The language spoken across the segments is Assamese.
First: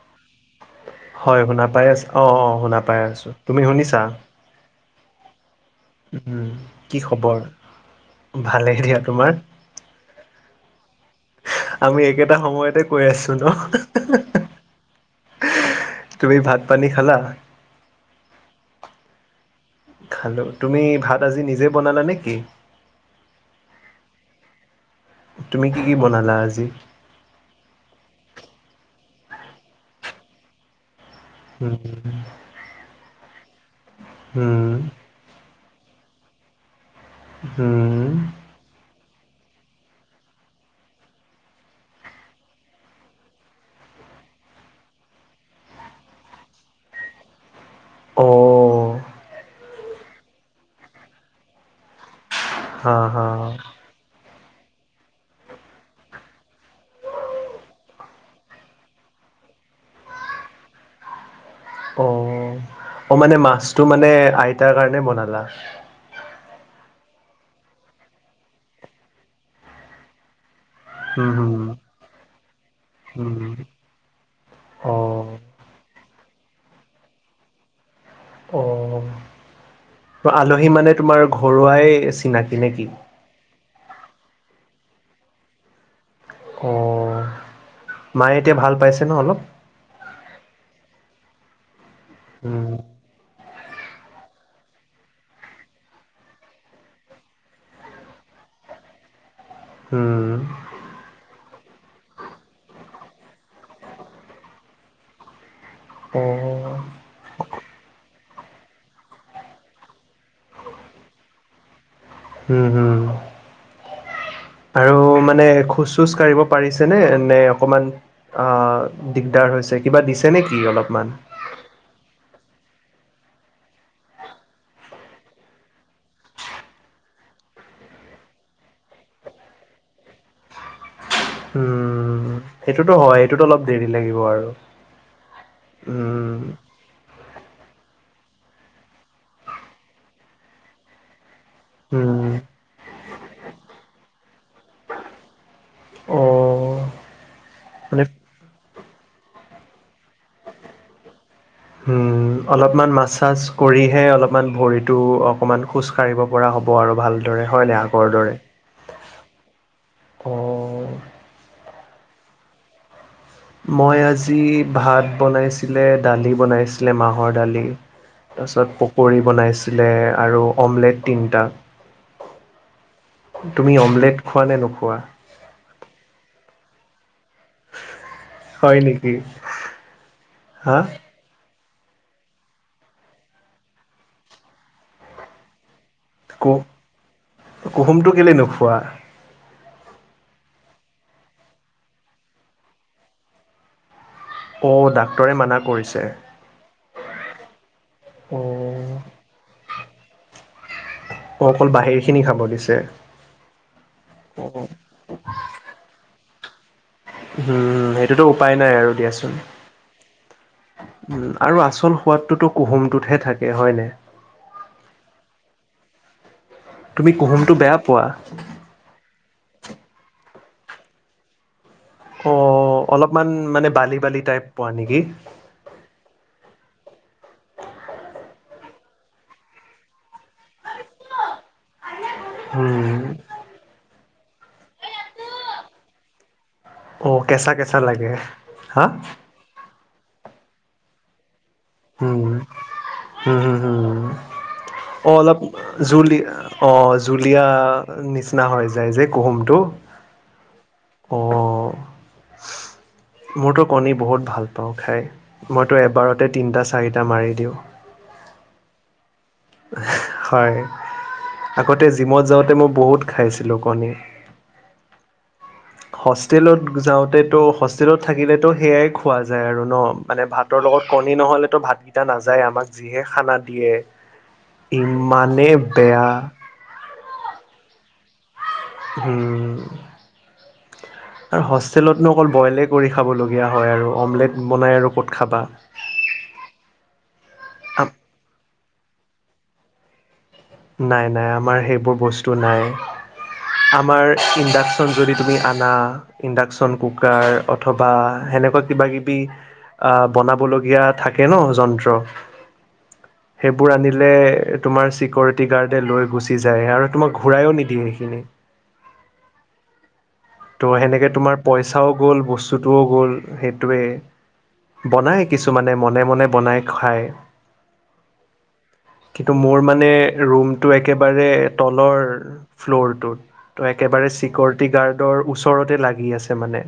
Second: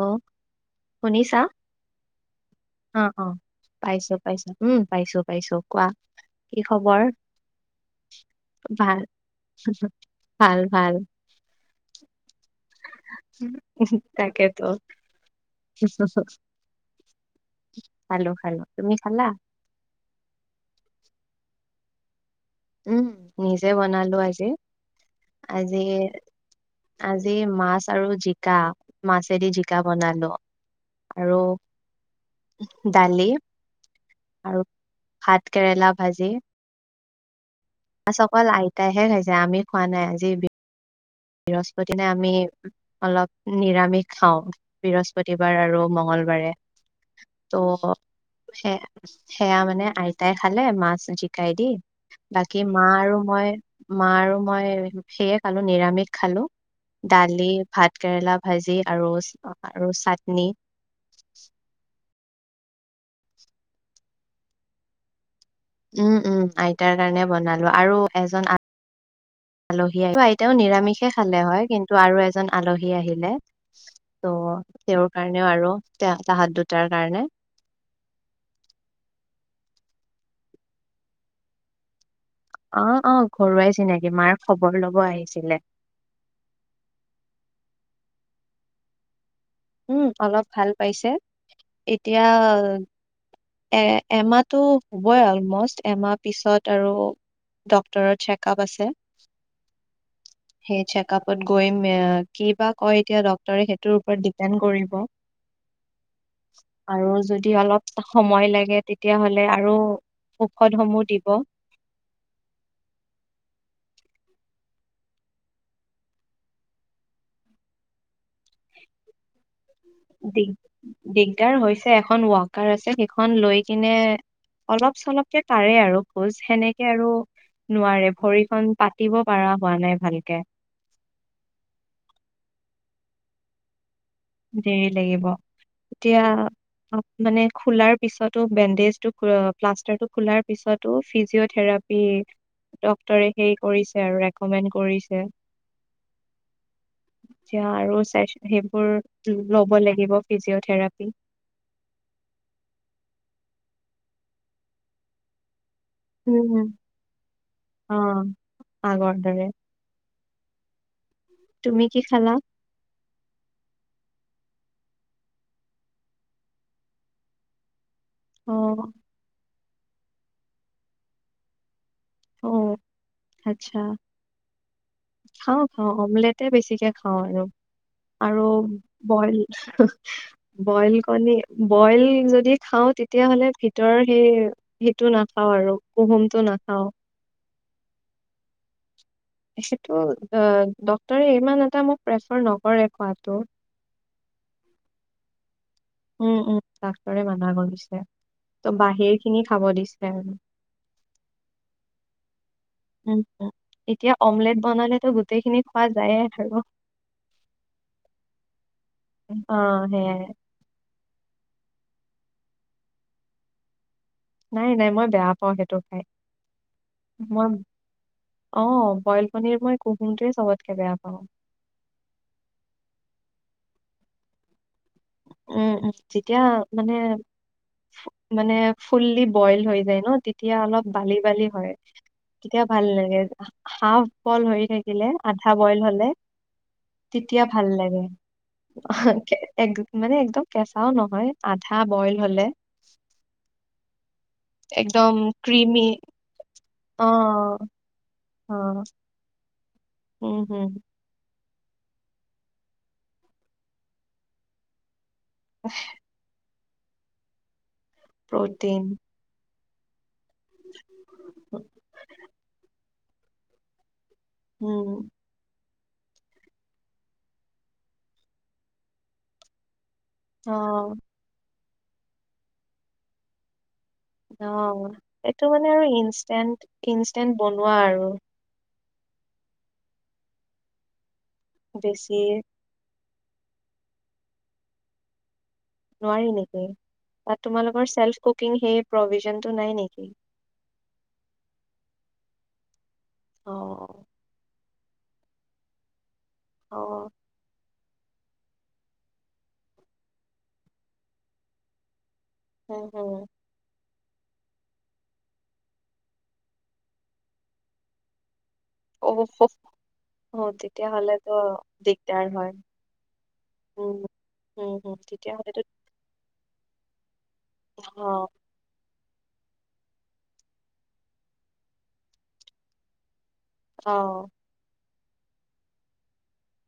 অ', শুনিছা হয় শুনা পাই আছা অ অ শুনা পাই অ', আছো অ', তুমি শুনিছা পাইছো পাইছো উম পাইছো পাইছো কোৱা কি খবৰ ভালেই দিয়া ভাল তোমাৰ ভাল ভাল আমি একেটা সময়তে কৈ আছো ন তাকেতো তুমি ভাত পানী খালা খালো খালো তুমি খালা খালো তুমি ভাত আজি নিজে বনালা নেকি উম নিজে বনালো আজি তুমি কি আজি কি বনালা -আজি মাছ আৰু জি কা মাছেদি জিকা বনালো আৰু দালি আৰু হম ভাত কেৰেলা ভাজি উম চ অকল আইতাইহে খাইছে আমি খোৱা নাই আজি বি বৃহস্পতি দিনাই আমি অলপ নিৰামিষ খাওঁ বৃহস্পতিবাৰ আৰু মঙল মঙ্গলবাৰে হয় [inaudible] ত' সেয়া- সেয়া মানে আইতাই খালে মাছ জিকাই দি বাকী মা হা আৰু হা মই মা আৰু মই সেয়ে খালো নিৰামিষ খালো দালি ভাত কেৰেলা ভাজি আৰু -আৰু চাটনি অ- অ মানে মাছটো মানে আইতাৰ কাৰণে বনালা উম- উম আইতাৰ কাৰণে বনালো আৰু এজন আলহী আইতাও নিৰা নিৰামিষে খালে উম হয় কিন্তু আৰু এজন আলহী উম আহিলে ত' অ তেওঁৰ কাৰণেও আৰু তাহত দুটাৰ কাৰণে অ আলহী মানে তোমাৰ ঘৰুৱাই চিনাকি অ নেকি -অ ঘৰুৱাই চিনাকি মাৰ খবৰ লব আহিছিলে অ মায়ে এতিয়া ভাল পাইছে ন অলপ উম অলপ ভাল পাইছে এতিয়া উম, এ এমাহটো হ'বই অলমষ্ট এমাহ পিছত আৰু ডক্তৰৰ চেকআপ আছে উম, সেই চেকআপত গৈ কি বা কয় এতিয়া ডক্টৰে সেইটোৰ ওপৰত ডিপেণ্ড কৰিব অ', আৰু যদি অলপ সময় লাগে তেতিয়াহলে আৰু ঔষধ সমূহ দিব উম হম আৰু মানে খোজ চোজ কঢ়িব পাৰিছে নে -নে অকমান অ দিগদাৰ হৈছে কিবা দিছে দিগ নেকি অলপমান? দিগদাৰ হৈছে এখন ৱাকাৰ আছে সেইখন লৈ কিনে অলপ চলপকে কাৰে আৰু খোজ সেনেকে আৰু নোৱাৰে ভৰিখন পাতিব পাৰা হোৱা নাই ভালকে উম সেইটোতো হয় এইটোতো অলপ দেৰি লাগিব আৰু। দেৰি লাগিব উম, এতিয়া মানে খোলাৰ পিছতো বেণ্ডেজ টো প্লাষ্টাৰটো খোলাৰ পিছতো ফিজ থেৰাপি উম, ডক্তৰে সেই কৰিছে আৰু ৰেক'মেণ্ড কৰিছে অ', এতিয়া আৰু মানে চেষ্ট সেইবোৰ ল'ব লাগিব ফিজিঅ'থেৰাপি উম অলপমান মাচাছ কৰিহে অলপমান ভৰিটো অকণমান খোজ কঢ়িব পৰা হ'ব উম। আৰু ভালদৰে হয় নাই অ আগৰ দৰে আগৰ দৰে অ তুমি কি খালা মই আজি ভাত বনাইছিলে দালি বনাইছিলে মাহৰ দালি অ তাৰপিছত পকৰি বনাইছিলে আৰু অমলেট তিনিটা অ তুমি আচ্ছা অমলেট খোৱা নে নোখোৱা খাওঁ- খাওঁ অমলেটে বেছিকে খাওঁ। হয় আৰু আৰু হয় নেকি বইল- হা বইল কণী বইল যদি খাওঁ তেতিয়াহ'লে ভিতৰৰ সেই- সেইটো নাখাওঁ আৰু কুহুমটো কু নাখাও। কুহুমটো কেলে নোখোৱা সেইটো ডক্তৰ ইমান এটা মোক প্ৰেফাৰ নকৰে খোৱাটো অ' ডাক্তৰে মানা কৰিছে উম উম ডাক্তৰে মানা কৰিছে ত' অ' বাহিৰ খিনি খাব দিছে আৰু অ অকল বাহিৰ খিনি খাব দিছে উমম এতিয়া অমলেট বনালেতো গোটেই খিনি খোৱা যায়ে আৰু উম সেইটোতো উপায় নাই আৰু দিয়াচোন অ সে [unintelligible] উম আৰু আচল সোৱাদটোতো কুহুমটোতহে থাকে হয় নাই নাই নাই মই বেয়া পাও সেইটো খাই তুমি মই কুহুমটো বেয়া পোৱা অ বইল কনীৰ মই কুহুমটোৱে চবতকে বেয়া পাওঁ। অ অলপমান মানে বালি বালি টাইপ পোৱা নেকি উম উম তেতিয়া মানে মানে ফুল্লি বইল হৈ যায় ন তেতিয়া অলপ বালি বালি হয় তেতিয়া ভাল উম লাগে হাফ বইল হৈ থাকিলে আধা বইল হলে। অ তেতিয়া কেঁচা ভাল কেঁচা লাগে হা এক মানে একদম কেঁচাও নহয় আধা বইল হলে উম হুম উম অ একদম অলপ ক্ৰিমি জুলি অ জুলীয়া নিচিনা নিচনা অ [unintelligible] হৈ যায় যে কুহুমটো উম হম অ মোৰতো কণী বহুত ভাল পাওঁ খাই মইতো এবাৰতে তিনিটা চাৰিটা মাৰি দিওঁ প্ৰটিন হয় আগতে জিমত যাওঁতে মই বহুত খাইছিলো কণী উম হোষ্টেলত যাওঁতেতো হোষ্টেলত থাকিলেতো সেইয়াই খোৱা যায় আৰু ন মানে অ ভাতৰ লগত কণী নহ'লেতো ভাতকেইটা নাযায় আমাক যিহে খানা দিয়ে। অ এইেইটো ইমানেই মানে আৰু বেয়া ইনেণ্ট ইনষ্টেন্ট বনোৱা আৰু উম আৰু বেছি হোষ্টেলতনো অকল বইলে কৰি খাবলগীয়া হয় আৰু অমলেট বনাই আৰু ক'ত খাবা নোৱাৰি নেকি তাত তোমালোকৰ চেলফ কুকিং সেই প্ৰভিজনটো নাই নেকি ন নাই আমাৰ সেইবোৰ বস্তু নাই অ আম উন্দাক [unintelligible] যদি তুমি আনা ইন্দাকচন, অ কুকাৰ অথবা সেনেকুৱা কিবা কিবি আহ বনাবলগীয়া থাকে ন যন্ত্ৰ উম হম সেইবোৰ তোমাৰ চিকিউৰিটি গাৰ্ডে লৈ গুচি যায় আৰু তোমাক ঘূৰাইযো নিদিয়ে সেইখিনি অৱশ্যয় [unintelligible] ত' সেনেকে তোমাৰ পইচাও গ'ল হয় বস্তুটোও গ'ল উম হম সেইটোৱেই হম বনাই তেতিয়াহলেতো কিছুমানে মনে মনে বনাই খায়। অ কিন্তু মোৰ মানে ৰুমটো একেবাৰে তলৰ ফ্ল'ৰটোত ত' অ একেবাৰে চিকিউৰিটি গাৰ্ডৰ ওচৰতে লাগি আছে মানে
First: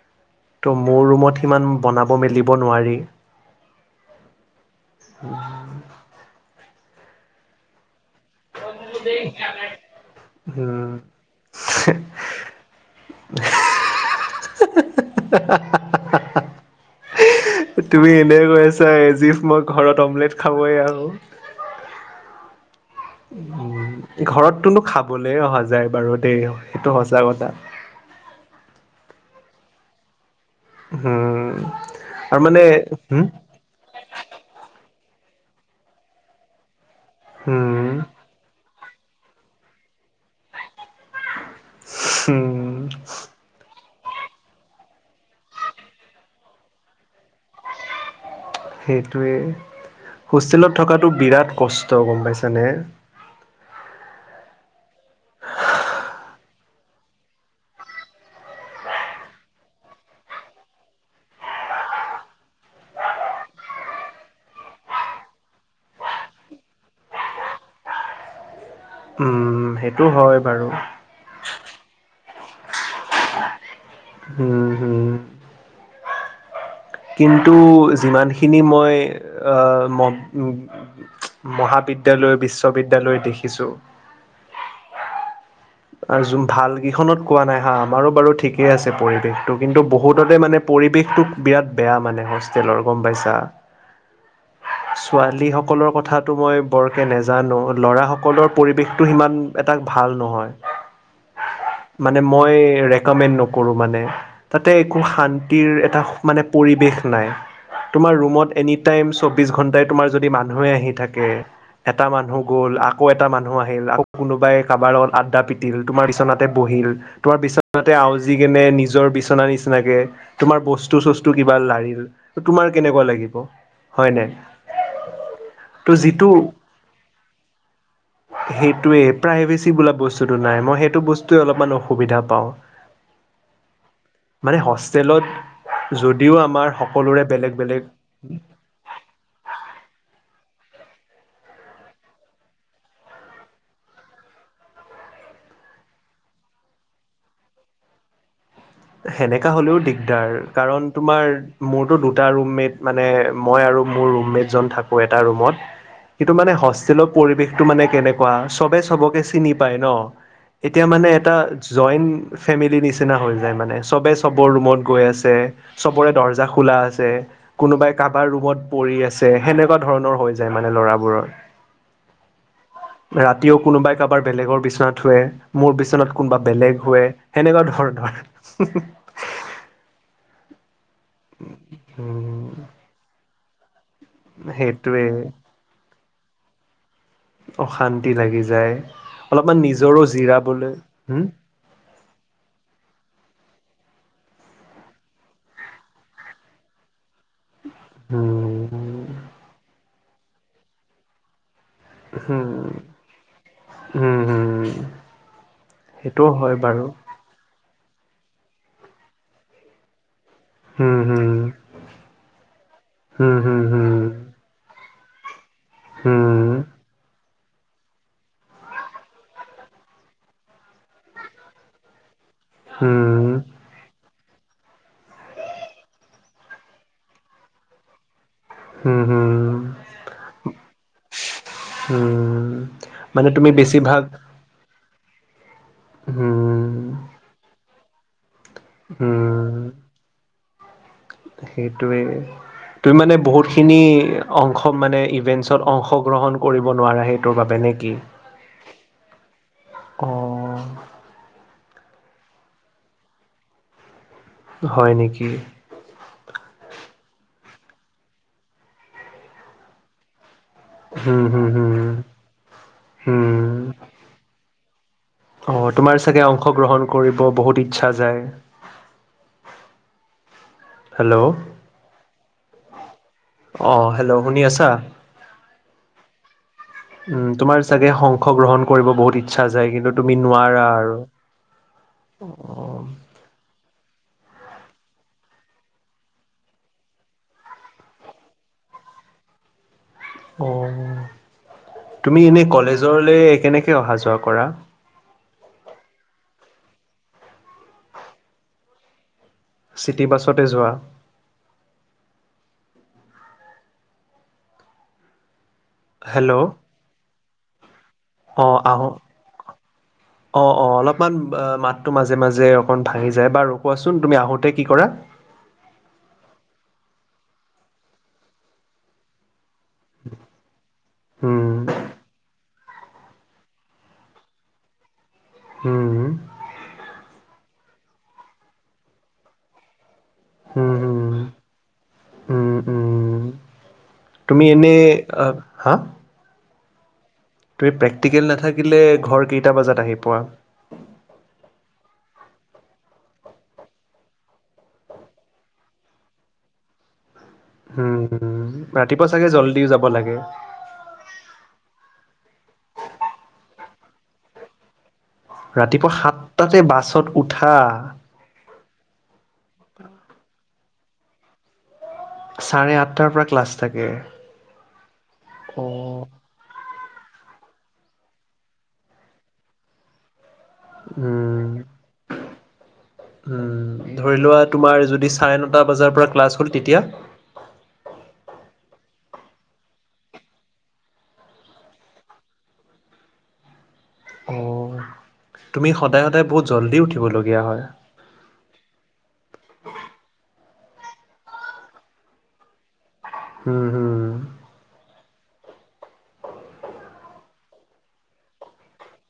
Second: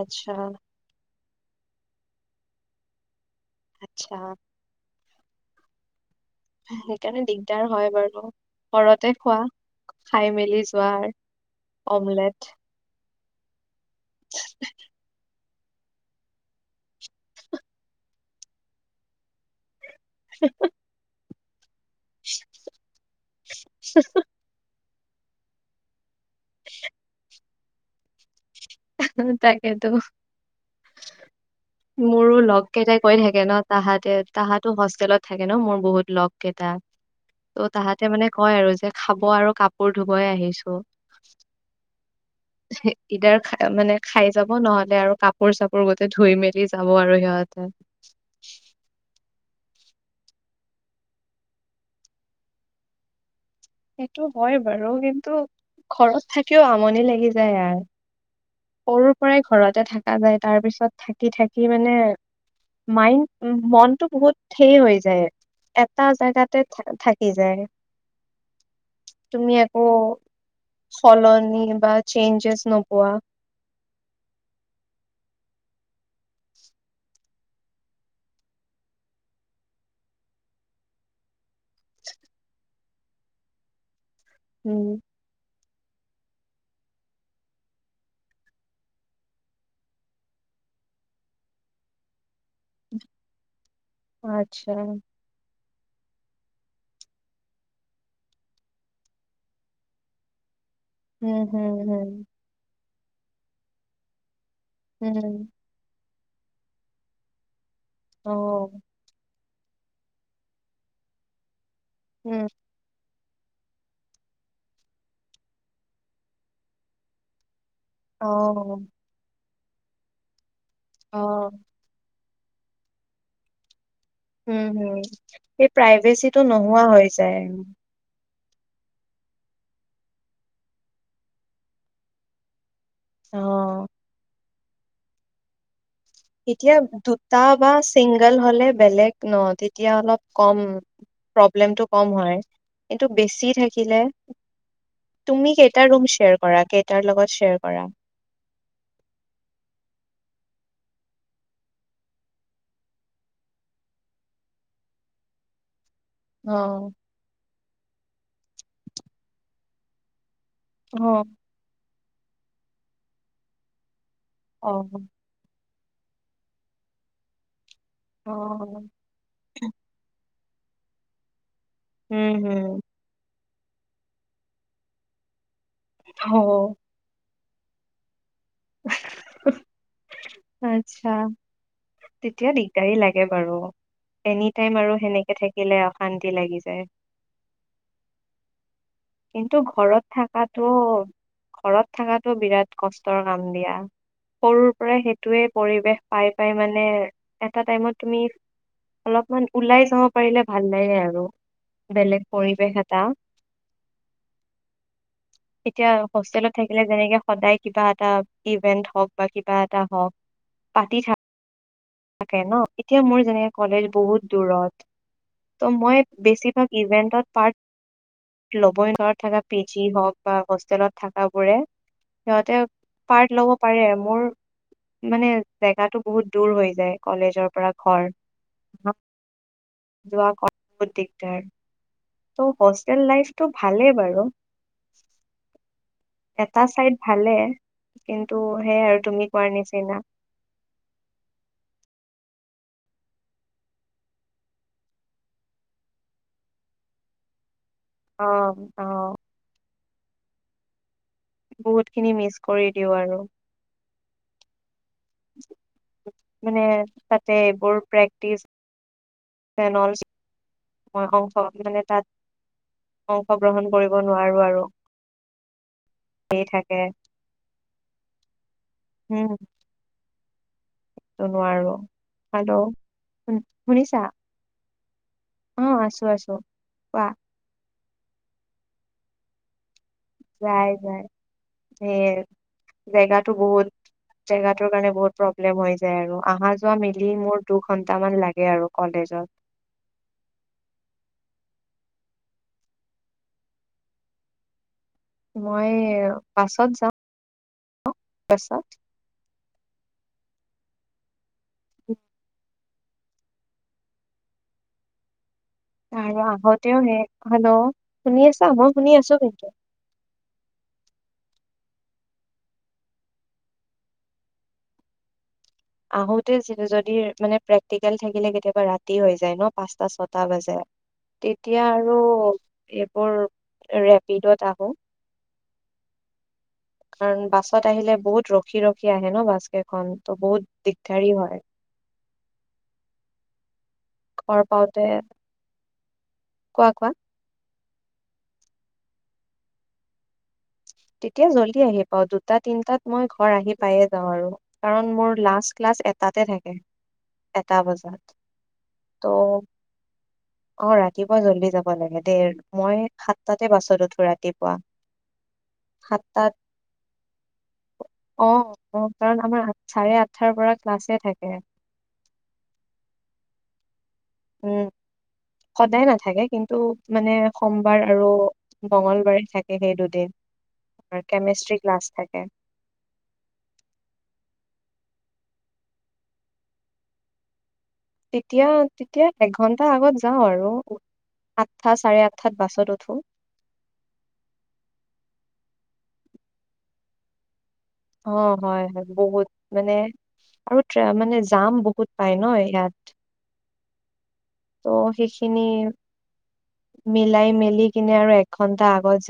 আচ্ছা ত' মোৰ ৰুমত সিমান বনাব মেলিব নোৱাৰি। আচ্ছা উ [unintelligible] সেইকাৰণে দিগদাৰ হয় বাৰু ঘৰতে খোৱা খাই মেলি যোৱাৰ উম অমলেট [unintelligible] তুমি এনে কৈ আছা এজিফ মোক ঘৰত অমলেট খাবই আৰু [unintelligible] ঘৰতনো খাব বলে অহা যায় বাৰু দেই সেইটো সঁচা কথা তাকেটো উম মোৰো আৰু মানে লগ কেইটাই কৰি হম থাকে ন তাহাতে তাহাতো হোষ্টেলত থাকে ন মোৰ বহুত লগ কেইটা ত' হম তাহাতে মানে কয় আৰু যে খাব আৰু কাপোৰ ধুবাই আহিছো হম ইঈদাৰ খ [unintelligible] মানে খাই যাব নহলে আৰু কাপোৰ চাপোৰ গোতে ধুই মেলি যাব আৰু সিহতে সেইটোৱে হোষ্টেলত থকাতটো বিৰাট কষ্ট গম পাইছানে। সেইটো হয় বাৰু কিন্তু ঘৰত থাকিও আমনি লাগি যায় আৰু সৰুৰ পৰাই ঘৰতে থকা যায় তাৰ পিছত থাকি থাকি মানে মাইণ্ড মনটো বহুত হেৰি হৈ যায় এটা জেগাতে থাকি যায় তুমি উম আকৌ সেইটো হয় বাৰু ফলনি বা [unintelligible] চেইঞ্জেছ নপোৱা হম হম কিন্তু যিমানখিনি মই মহ বিদ্যালয় বিশ্ববিদ্যালয় দেখিছোঁ উম ভাল কেইখনত কোৱা নাই হা আমাৰো বাৰু ঠিকেই আছে পৰিৱেশ তো কিন্তু বহুততে মানে মানে পৰিৱেশটোক বিৰাট বেয়া মানে হোষ্টেলৰ গম পাইছা আচ্ছা ছোৱালী হক সকলৰ কথাটো মই বৰকৈ নজানো ল'ৰাসকলৰ পৰিৱেশটো সিমান এটা ভাল নহয় উম হম হম মানে মই ৰেকমেণ্ড নকৰো মানে তাতে একো উম শান্তিৰ এটা মানে পৰিৱেশ নাই তোমাৰ অ ৰুমত এনি টাইম চব সোবিশ [unintelligible] ঘণ্টাই যদি মানুহে আহি থাকে এটা মানু্হ উম গল আকৌ এটা এটা মানুহ আহিল আকৌ কোনোবাই কাবাৰ লগত আড্ডা পিতিল তোমাৰ বিচনাতে বহিল তোমাৰ বিচনা ত তাতে অ আওজি কেনে নিজৰ বিচনা নিচিনাকে তোমাৰ বস্তু অ চস্তু কিবা লাৰিল তোমাৰ কেনেকুৱা লাগিব হয় নাই উম হম এই ত' যিটো প্ৰাইভেচিটো নোহোৱা হৈ যায় সেইটোৱে প্ৰাইভেচি বোলা বস্তুতটো নাই মই সেইটো বস্তুৱে অলপমান অসুবিধা পাওঁ। আহ মানে হোষ্টেলত যদিও আমাৰ এতিয়া সকলোৰে দুটা বেলেগ বা বেলেগ চিংগল হলে বেলেগ ন তেতিয়া অলপ কম প্ৰব্লেমটো কম হয় কিন্তু বেছি থাকিলে তুমি কেইটা ৰুম শ্বেয়াৰ কৰা কেইটাৰ লগত শ্বেয়াৰ কৰা সেনেকা হ'লেও দিগদাৰ কাৰণ তোমাৰ মোৰতো দুটা ৰুমমেট মানে মই আৰু আৰু মোৰ ৰুমমেটজন থাকোঁ এটা ৰুমত সেইটো মানে অ', হোষ্টেলৰ পৰিৱেশটো মানে কেনেকুৱা চবে চবকে চিনি পায় ন এতিয়া মানে অ', এটা জইণ্ট ফেমিলি নিচিনা হৈ যায় মানে চবে চবৰ ৰুমত অ', গৈ আছে চবৰে দৰ্জা খোলা আছে কোনোবাই কাৰোবাৰ ৰুমত উম, পৰি আছে সেনেকুৱা ধৰণৰ হৈ যায় মানে ল'ৰাবোৰৰ উম হম ৰাতিও কোনোবাই কাৰোবাৰ বেলেগৰ বিচনাত শুৱে মোৰ বিচনাত কোনোবা অ', বেলেগ শুয়ে সেনেকুৱা ধৰনৰ আচ্ছা উম তেতিয়া দিগদাৰী লাগে বাৰু এনি টাইম আৰু সেইটোৱে সেনেকে থাকিলে অশান্তি লাগি যায় অশান্তি লাগি যায় কিন্তু অলপমান নিজৰো ঘৰত থকাটো জিৰাবলৈ হম ঘৰত থকাটো বিৰাট কষ্ট কাম দিয়া সৰুৰ পৰা সেইটোৱে পৰিৱেশ পাই পাই মানে এটা টাইমত তুমি হম অলপমান ওলাই যাব পাৰিলে ভাল লাগে আৰু বেলেগ হম পৰিৱেশ এটা হম হম এতিয়া সেইটোও হোষ্টেলত হয় থাকিলে বাৰু যেনেকে সদায় কিবা এটা ইভেন্ট হওক বা কিবা এটা হওক উম হম তাকে ন এতিয়া মোৰ হম যেনেকে হম হম কলেজ বহুত দূৰত ত' মই বেছিভাগ ইভেন্টত পাৰ্ট লবই ঘৰত থকা পি জি হওক বা হোষ্টেলত থকাবোৰে সিহঁতে হম হম হম পাৰ্ট লব পাৰে মোৰ মানে জেগাটো বহুত দূৰ হৈ কলেজৰ পৰা ঘৰ হম যোৱা কত দিগদাৰ। হম ত' হোষ্টেল মানে লাইফটো তুমি ভালেই বেছিভাগ বাৰু। হম এটা চাইড ভালে কিন্তু ত' সেয়াই আৰু তুমি কোৱাৰ হম নিচিনা সেইটোৱে। তুমি মানে বহুতখিনি অংশ মানে ইভেন্টছত অংশগ্ৰহণ কৰিব নোৱাৰা সেইটোৰ বাবে ন অ অহ। উম বহুতখিনি মিচ কৰি দিওঁ আৰু হয় নেকি? মানে তাতে এইবোৰ প্ৰেক্টিচ ফেনল মই হুম অংশ হুম হুম মানে হুম তাত হুম অংশগ্ৰহণ কৰিব নোৱাৰো আৰু অ তোমাৰ চাগে হেৰি থাকে অংশগ্ৰহণ কৰিব বহুত ইচ্ছা যায় উম হেল্ল' সেইটো নোৱাৰো হেল্ল' শুন অ শুনিছা হেল্ল' শুনি আছা। অ আছো, আছো। কোৱা উম তোমাৰ চাগে সংশ গ্ৰহণ কৰিব বহুত ইচ্ছা যায় কিন্তু তুমি নোৱাৰা যাই আৰু। যায় সে অ' জেগো বহুত জেগাটোৰ কাৰণে বহুত প্ৰব্লেম হৈ যায় আৰু অহা যোৱা মিলি মোৰ দুঘন্টামান লাগে আৰু কলেজত। উ অ তুমি এনে কলেজলে কেনেকে অহা যোৱা কৰা। মই বাছত যাামছত য়ৰ্ক চিটিবাছতে যোৱা। [unintelligible] ন আহ হেল্ল' তেওঁ হে হেল্ল', শুনি আছা অ মই আহো, শুনি আছো কিন্তু অ অ অলপমান ম তোমাৰ যে মাজে অকন ভাঙি যায়, বাৰু কোৱাচোন তুমি আহোতে কি কৰা? আহোতে যদি মানে প্ৰেক্টিকেল থাকিলে কেতিয়াবা ৰাতি হৈ যায় ন। পাঁচটা ছটা বাজে উম, তেতিয়া আৰু এপৰ ৰেপিডত আহো। হম কাৰণ বাছত আহিলে বহুত ৰখি ৰখি আহে ন বাছ কেইখন, ত বহুত উম, উম, দিগদাৰি হয়। উম, উম। ঘৰ তুমি এনে পাওঁতে হা কোৱা কোৱা। তুমি প্ৰেক্টিকেল নাথাকিলে ঘৰ কেইটা বজাত আহি পোৱা। তেতিয়া জল্দি আহি পাও দুটা তিনটাত মই ঘৰ আহি পাই কাৰণ মোৰ লাষ্ট ক্লাছ এটাতে থাকে। এটা বজাত উম ৰাতিপুৱা চাগে ত' জলদিও যাব লাগে। অ ৰাতিপুৱা জল্দি যাব লাগে দে মই সাতটাতে বাছত উঠো। ৰাতিপুৱা। ৰাতিপুৱা সাতটাত সাতটাতে বাছত উঠা। আহ কাৰণ আমাৰ চাৰে আঠাৰ পৰা ক্লাছে থাকে। চাৰে আঠটাৰ পৰা ক্লাছ থাকে। উ সদায় অ', নাথাকে কিন্তু মানে সোমবাৰ আৰু মঙলবাৰে থাকে সেই দুদিন। আৰু উম। কেমেষ্টষ্ট্ৰি ক্লাছ থাকে। উম, ধৰি লোৱা তোমাৰ যদি চাৰে নটা বজাৰ পৰা ক্লাছ হ'ল তেতিয়া তেতিয়া তেতিয়া এঘন্টা আগত যাওঁ আৰু আঠটা চাৰে আঠঠাত বাছত উঠোঁ অ তুমি সদায় সদায় বহুত জল্দি উঠিব লগীয়া হয়। অ হয় হয় বহুত মানে কত জাম [unintelligible] মানে জাম বহুত পাই ন ইয়াত উম হম ত' সেইখিনি মিলাই মেলি কিনে আৰু এক ঘন্টা আগত যা